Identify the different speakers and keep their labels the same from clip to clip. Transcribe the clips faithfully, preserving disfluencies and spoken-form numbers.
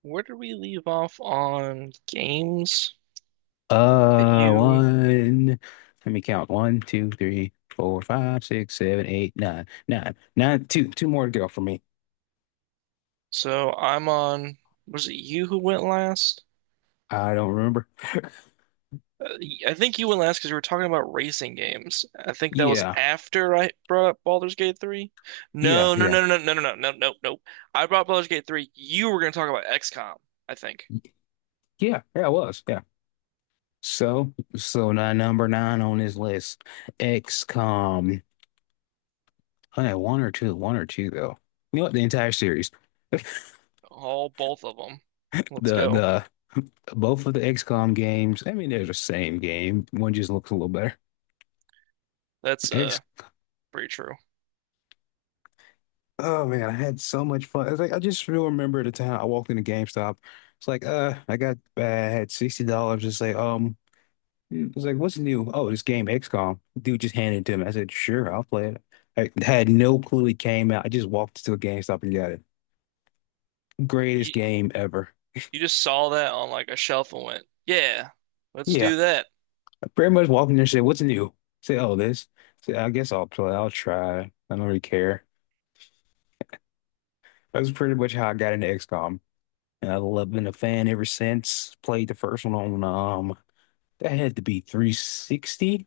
Speaker 1: Where did we leave off on games that
Speaker 2: Uh,
Speaker 1: you?
Speaker 2: one. Let me count. One, two, three, four, five, six, seven, eight, nine, nine, nine. Two, two more to go for me.
Speaker 1: So I'm on. Was it you who went last?
Speaker 2: I don't remember.
Speaker 1: Uh, y- I think you went last because we were talking about racing games. I think that was
Speaker 2: Yeah,
Speaker 1: after I brought up Baldur's Gate three.
Speaker 2: yeah,
Speaker 1: No, no,
Speaker 2: yeah,
Speaker 1: no, no, no, no, no, no, no, no. I brought Baldur's Gate three. You were going to talk about X COM, I think.
Speaker 2: yeah, yeah. It was. Yeah. So, so now number nine on this list, XCOM. I had one or two, one or two though. You know what? The entire series,
Speaker 1: All both of them. Let's
Speaker 2: the
Speaker 1: go.
Speaker 2: the both of the XCOM games. I mean, they're the same game. One just looks a little better.
Speaker 1: That's uh pretty true.
Speaker 2: Oh man, I had so much fun. It's like I just still remember the time I walked into GameStop. It's like, uh, I got I had sixty dollars. It's like, um, Mm. it's like, what's new? Oh, this game XCOM. Dude just handed it to me. I said, sure, I'll play it. I had no clue it came out. I just walked to a GameStop and got it. Greatest
Speaker 1: You,
Speaker 2: game ever.
Speaker 1: you just saw that on like a shelf and went, "Yeah, let's
Speaker 2: Yeah,
Speaker 1: do that."
Speaker 2: I pretty much walked in there and said, what's new? Say, oh, this. Say, I guess I'll play. I'll try. I don't really care. That's pretty much how I got into XCOM. And I've loved- been a fan ever since. Played the first one on um. That had to be three sixty.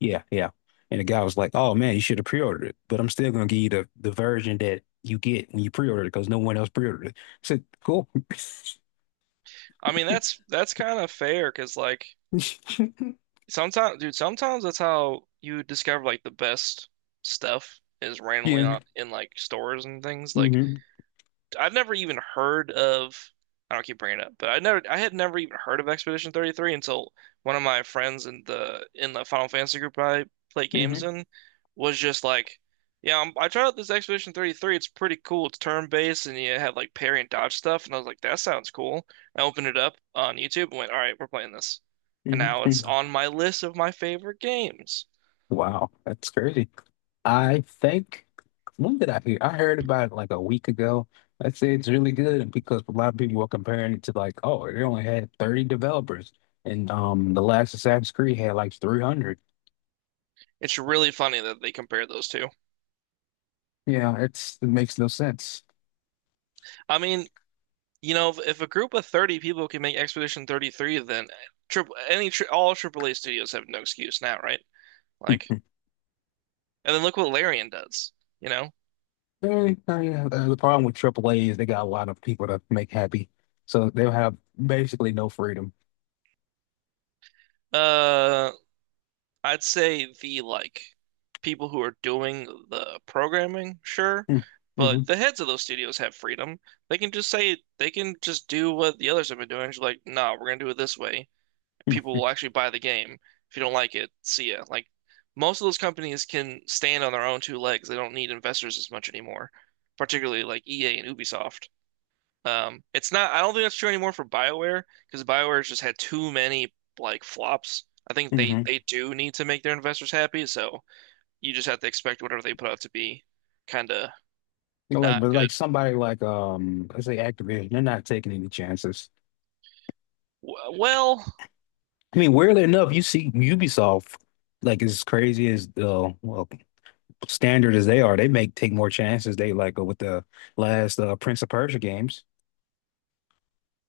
Speaker 2: Yeah, yeah. And the guy was like, "Oh man, you should have pre-ordered it." But I'm still gonna give you the, the version that you get when you pre-order it because no one else pre-ordered it. I said, "Cool."
Speaker 1: I mean, that's that's kind of fair because like sometimes, dude, sometimes that's how you discover like the best stuff is randomly
Speaker 2: Yeah.
Speaker 1: on in like stores and things. Like
Speaker 2: Hmm.
Speaker 1: I've never even heard of. I don't keep bringing it up, but I never, I had never even heard of Expedition thirty-three until one of my friends in the in the Final Fantasy group I play games
Speaker 2: Hmm.
Speaker 1: in was just like, "Yeah, I'm, I tried out this Expedition thirty-three. It's pretty cool. It's turn-based, and you have like parry and dodge stuff." And I was like, "That sounds cool." I opened it up on YouTube and went, "All right, we're playing this," and now it's
Speaker 2: Hmm.
Speaker 1: on my list of my favorite games.
Speaker 2: Wow, that's crazy. I think, when did I hear? I heard about it like a week ago. I said it's really good because a lot of people were comparing it to, like, oh, they only had thirty developers, and um, the last Assassin's Creed had like three hundred.
Speaker 1: It's really funny that they compare those two.
Speaker 2: Yeah, it's it makes no sense.
Speaker 1: I mean, you know, if, if a group of thirty people can make Expedition thirty-three, then triple any tri all triple A studios have no excuse now, right? Like,
Speaker 2: Hmm.
Speaker 1: and then look what Larian does, you know?
Speaker 2: Very, very, uh, yeah, the problem with triple A is they got a lot of people to make happy, so they'll have basically no freedom.
Speaker 1: Uh, I'd say the like people who are doing the programming, sure,
Speaker 2: Hmm.
Speaker 1: but
Speaker 2: Mhm.
Speaker 1: the heads of those studios have freedom. They can just say they can just do what the others have been doing. Just like, nah, we're gonna do it this way. People
Speaker 2: Mhm.
Speaker 1: will actually buy the game. If you don't like it, see ya. Like most of those companies can stand on their own two legs. They don't need investors as much anymore, particularly like E A and Ubisoft. Um, it's not, I don't think that's true anymore for BioWare because BioWare's just had too many like flops. I think they
Speaker 2: Mhm.
Speaker 1: they do need to make their investors happy, so you just have to expect whatever they put out to be kind of
Speaker 2: Like,
Speaker 1: not
Speaker 2: but
Speaker 1: good.
Speaker 2: like somebody like, um, let's say Activision, they're not taking any chances.
Speaker 1: W- Well,
Speaker 2: I mean, weirdly enough, you see Ubisoft, like as crazy as, uh, well, standard as they are, they make take more chances. They like go with the last, uh, Prince of Persia games.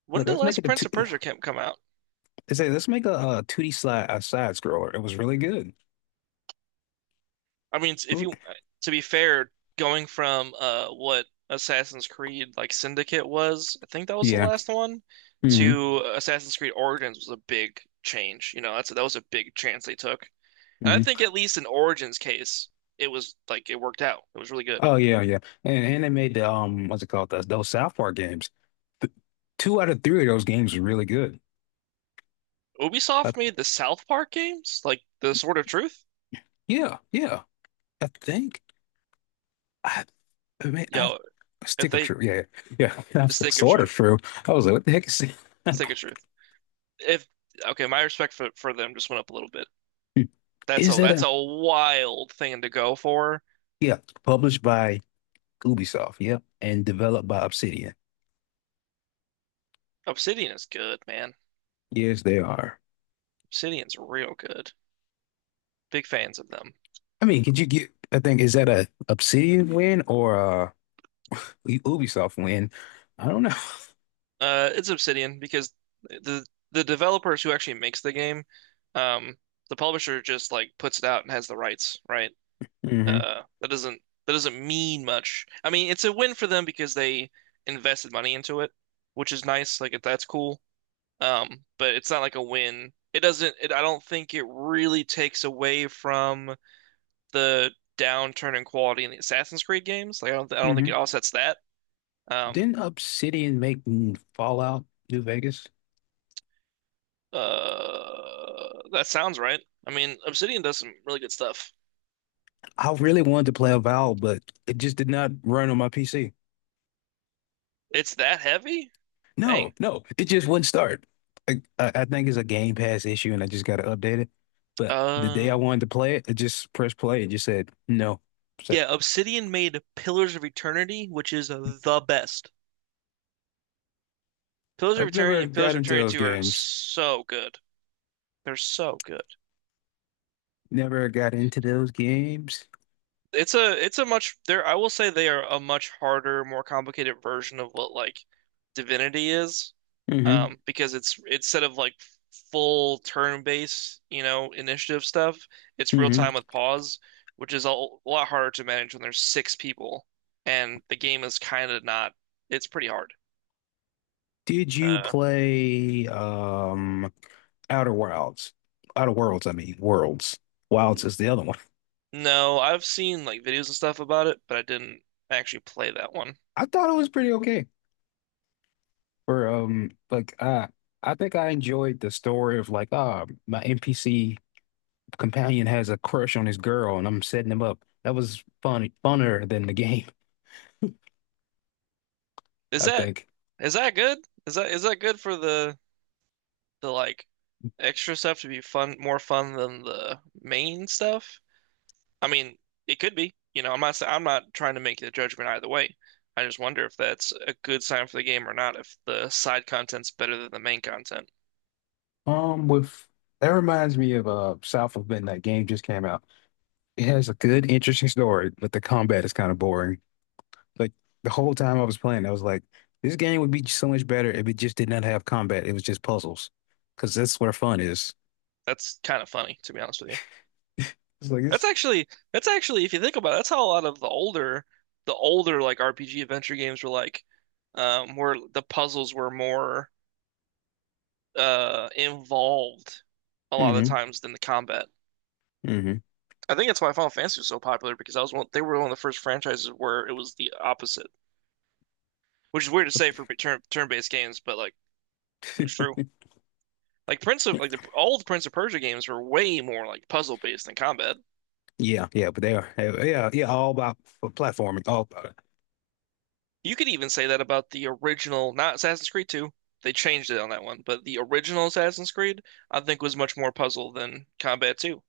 Speaker 1: when
Speaker 2: Like
Speaker 1: did the
Speaker 2: let's make
Speaker 1: last
Speaker 2: it a
Speaker 1: Prince of
Speaker 2: two.
Speaker 1: Persia camp come out?
Speaker 2: They say let's make a, uh two D slide a side scroller. It was really good.
Speaker 1: I mean, if
Speaker 2: Oop.
Speaker 1: you To be fair, going from uh what Assassin's Creed like Syndicate was, I think that was the
Speaker 2: Yeah.
Speaker 1: last one,
Speaker 2: Hmm.
Speaker 1: to Assassin's Creed Origins was a big change. You know, that's that was a big chance they took. And I
Speaker 2: Hmm.
Speaker 1: think at least in Origins case, it was like it worked out. It was really good.
Speaker 2: Oh yeah, yeah. And and they made the, um what's it called? Those those South Park games. Th- Two out of three of those games were really good. I,
Speaker 1: Ubisoft made the South Park games, like the Sword of Truth.
Speaker 2: yeah, yeah. I think, I I mean I
Speaker 1: Yo, if
Speaker 2: Stick of
Speaker 1: they
Speaker 2: True. Yeah, yeah. Yeah.
Speaker 1: the
Speaker 2: That's
Speaker 1: Stick of
Speaker 2: sort of
Speaker 1: Truth,
Speaker 2: true. I was like, what the heck is that?
Speaker 1: Stick of Truth. If Okay, my respect for for them just went up a little bit. That's
Speaker 2: Is
Speaker 1: a
Speaker 2: that
Speaker 1: that's
Speaker 2: a
Speaker 1: a wild thing to go for.
Speaker 2: Yeah, published by Ubisoft, yep, and developed by Obsidian.
Speaker 1: Obsidian is good, man.
Speaker 2: Yes, they are.
Speaker 1: Obsidian's real good. Big fans of them.
Speaker 2: I mean, could you get I think, is that a Obsidian win or a Ubisoft win? I don't know.
Speaker 1: Uh, it's Obsidian because the the developers who actually makes the game, um, the publisher just like puts it out and has the rights, right?
Speaker 2: Hmm.
Speaker 1: Uh, that doesn't that doesn't mean much. I mean, it's a win for them because they invested money into it, which is nice. Like that's cool. Um, but it's not like a win. It doesn't. It, I don't think it really takes away from the downturn in quality in the Assassin's Creed games. Like I don't I don't think it
Speaker 2: Hmm.
Speaker 1: offsets that. Um,
Speaker 2: Didn't Obsidian make, mm, Fallout New Vegas?
Speaker 1: uh, that sounds right. I mean, Obsidian does some really good stuff.
Speaker 2: I really wanted to play a Valve, but it just did not run on my P C.
Speaker 1: It's that heavy?
Speaker 2: No,
Speaker 1: Dang.
Speaker 2: no, it just wouldn't start. I, I I think it's a Game Pass issue, and I just got to update it. But the day I
Speaker 1: Uh,
Speaker 2: wanted to play it, I just pressed play and just said no. So
Speaker 1: yeah, Obsidian made Pillars of Eternity, which is the best. Pillars of
Speaker 2: I've never
Speaker 1: Eternity and
Speaker 2: got
Speaker 1: Pillars of
Speaker 2: into
Speaker 1: Eternity
Speaker 2: those
Speaker 1: two are
Speaker 2: games.
Speaker 1: so good. They're so good.
Speaker 2: Never got into those games.
Speaker 1: It's a it's a much there I will say they are a much harder, more complicated version of what like Divinity is.
Speaker 2: Hmm.
Speaker 1: Um, because it's instead of like full turn-based, you know, initiative stuff, it's real
Speaker 2: Hmm.
Speaker 1: time with pause, which is a l- lot harder to manage when there's six people and the game is kind of not it's pretty hard.
Speaker 2: Did you
Speaker 1: Uh,
Speaker 2: play um? Outer Wilds. Outer Worlds, I mean, Worlds. Wilds is the other one.
Speaker 1: no, I've seen like videos and stuff about it, but I didn't actually play that one.
Speaker 2: I thought it was pretty okay for, um like, uh I think I enjoyed the story of, like, ah my N P C companion has a crush on his girl and I'm setting him up. That was fun funner than the game,
Speaker 1: Is
Speaker 2: I
Speaker 1: that
Speaker 2: think.
Speaker 1: is that good? Is that is that good for the the like extra stuff to be fun, more fun than the main stuff? I mean, it could be. You know, I'm not sa- I'm not trying to make the judgment either way. I just wonder if that's a good sign for the game or not, if the side content's better than the main content.
Speaker 2: Um, with that reminds me of uh South of Midnight game just came out. It has a good, interesting story, but the combat is kind of boring. Like, the whole time I was playing, I was like, this game would be so much better if it just did not have combat. It was just puzzles, because that's where fun is.
Speaker 1: That's kind of funny, to be honest with you.
Speaker 2: It's like
Speaker 1: That's
Speaker 2: it's
Speaker 1: actually that's actually if you think about it, that's how a lot of the older the older like R P G adventure games were like um where the puzzles were more uh involved a lot of the
Speaker 2: Mm-hmm,
Speaker 1: times than the combat.
Speaker 2: mm-hmm.
Speaker 1: I think that's why Final Fantasy was so popular because I was one, they were one of the first franchises where it was the opposite, which is weird to say for turn turn-based games, but like it was true. Like Prince of like the all the Prince of Persia games were way more like puzzle-based than combat.
Speaker 2: Yeah, yeah, but they are, yeah, yeah, all about platforming. All
Speaker 1: You could even say that about the original, not Assassin's Creed two. They changed it on that one, but the original Assassin's Creed I think was much more puzzle than combat too.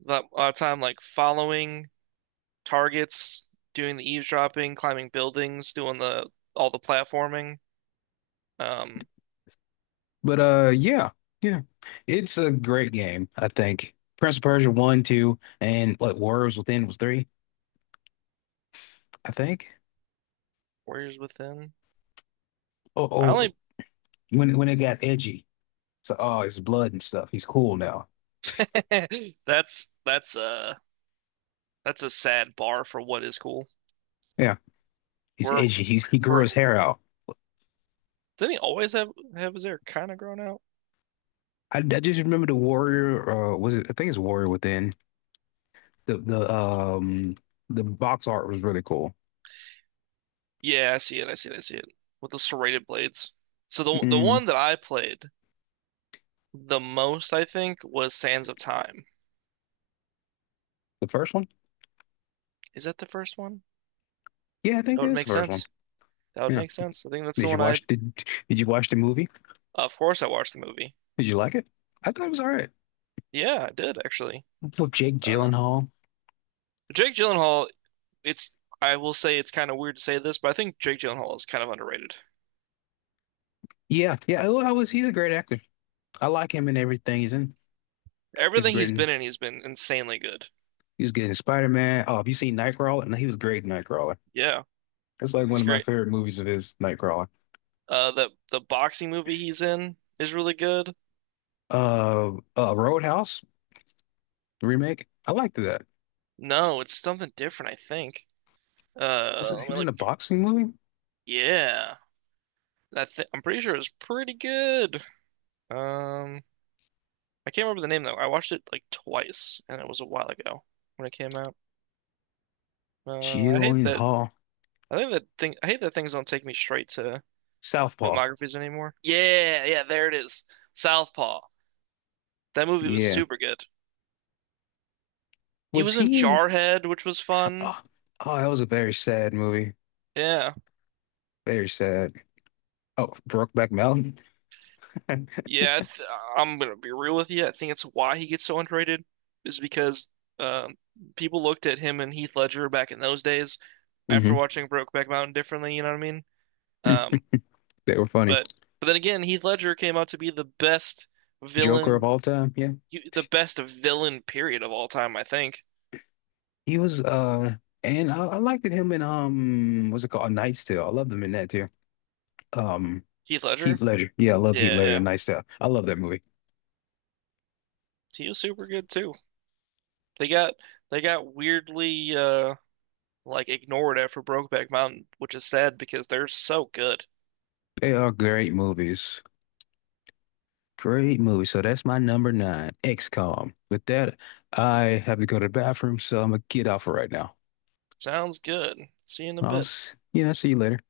Speaker 1: A lot, a lot of time like following targets, doing the eavesdropping, climbing buildings, doing the all the platforming. Um,
Speaker 2: But, uh yeah, yeah. It's a great game, I think. Prince of Persia one, two, and, what, Worlds Within was three, I think.
Speaker 1: Warriors Within.
Speaker 2: Oh,
Speaker 1: I
Speaker 2: oh
Speaker 1: only.
Speaker 2: when when it got edgy. So, oh, it's blood and stuff. He's cool now.
Speaker 1: that's that's uh that's a sad bar for what is cool.
Speaker 2: Yeah. He's
Speaker 1: We're
Speaker 2: edgy. He's he grew
Speaker 1: we're
Speaker 2: his hair out.
Speaker 1: didn't he always have have his hair kind of grown out?
Speaker 2: I, I just remember the Warrior, uh was it, I think it's Warrior Within. The the um the box art was really cool.
Speaker 1: Yeah, I see it. I see it. I see it with the serrated blades. So the the
Speaker 2: Mm,
Speaker 1: one that I played the most, I think, was Sands of Time.
Speaker 2: the first one?
Speaker 1: Is that the first one?
Speaker 2: Yeah, I think
Speaker 1: That
Speaker 2: that
Speaker 1: would
Speaker 2: is
Speaker 1: make
Speaker 2: the first one.
Speaker 1: sense. That would
Speaker 2: Yeah.
Speaker 1: make sense. I think that's the
Speaker 2: Did you
Speaker 1: one I.
Speaker 2: watch the did you watch the movie?
Speaker 1: Of course, I watched the movie.
Speaker 2: Did you like it? I thought it was all right.
Speaker 1: Yeah, I did actually.
Speaker 2: Oh, Jake
Speaker 1: Uh,
Speaker 2: Gyllenhaal.
Speaker 1: Jake Gyllenhaal. It's. I will say it's kind of weird to say this, but I think Jake Gyllenhaal is kind of underrated.
Speaker 2: Yeah, yeah. Well, I was. He's a great actor. I like him in everything he's in. He was
Speaker 1: Everything
Speaker 2: great
Speaker 1: he's
Speaker 2: in.
Speaker 1: been in, he's been insanely good.
Speaker 2: He was good in Spider-Man. Oh, have you seen Nightcrawler? No, he was great in Nightcrawler.
Speaker 1: Yeah,
Speaker 2: That's like one
Speaker 1: he's
Speaker 2: of my
Speaker 1: great.
Speaker 2: favorite movies of his, Nightcrawler.
Speaker 1: Uh, the the boxing movie he's in is really good.
Speaker 2: Uh, uh, Roadhouse the remake. I liked that.
Speaker 1: No, it's something different, I think.
Speaker 2: Was
Speaker 1: Uh,
Speaker 2: it-
Speaker 1: let
Speaker 2: he
Speaker 1: me
Speaker 2: was in
Speaker 1: look.
Speaker 2: a boxing movie?
Speaker 1: Yeah, I th I'm pretty sure it's pretty good. Um, I can't remember the name though. I watched it like twice, and it was a while ago when it came out. Uh, I hate that.
Speaker 2: Gyllenhaal,
Speaker 1: I think that thing. I hate that things don't take me straight to
Speaker 2: Southpaw.
Speaker 1: filmographies anymore. Yeah, yeah, there it is. Southpaw. That movie was
Speaker 2: Yeah.
Speaker 1: super good. He
Speaker 2: Was
Speaker 1: was in
Speaker 2: he in?
Speaker 1: Jarhead, which was fun.
Speaker 2: Oh, oh, that was a very sad movie.
Speaker 1: Yeah.
Speaker 2: Very sad. Oh, Brokeback Mountain.
Speaker 1: Yeah, I th I'm gonna be real with you. I think it's why he gets so underrated is because um, people looked at him and Heath Ledger back in those days after
Speaker 2: Hmm.
Speaker 1: watching Brokeback Mountain differently, you know what I mean? Um,
Speaker 2: They were funny.
Speaker 1: but but then again, Heath Ledger came out to be the best
Speaker 2: Joker of
Speaker 1: villain,
Speaker 2: all time. Yeah.
Speaker 1: the best villain period of all time, I think.
Speaker 2: He was, uh and I, I liked it him in, um what's it called? A Knight's Tale. I loved him in that too. Um
Speaker 1: Heath
Speaker 2: Heath
Speaker 1: Ledger?
Speaker 2: Ledger. Yeah, I love Heath
Speaker 1: Yeah,
Speaker 2: Ledger,
Speaker 1: yeah.
Speaker 2: Knight's Tale. I love that movie.
Speaker 1: He was super good too. They got they got weirdly uh like ignored after Brokeback Mountain, which is sad because they're so good.
Speaker 2: They are great movies. Great movie. So that's my number nine, XCOM. With that, I have to go to the bathroom, so I'm gonna get off for right now.
Speaker 1: Sounds good. See you in a
Speaker 2: I'll,
Speaker 1: bit.
Speaker 2: s- yeah, see you later.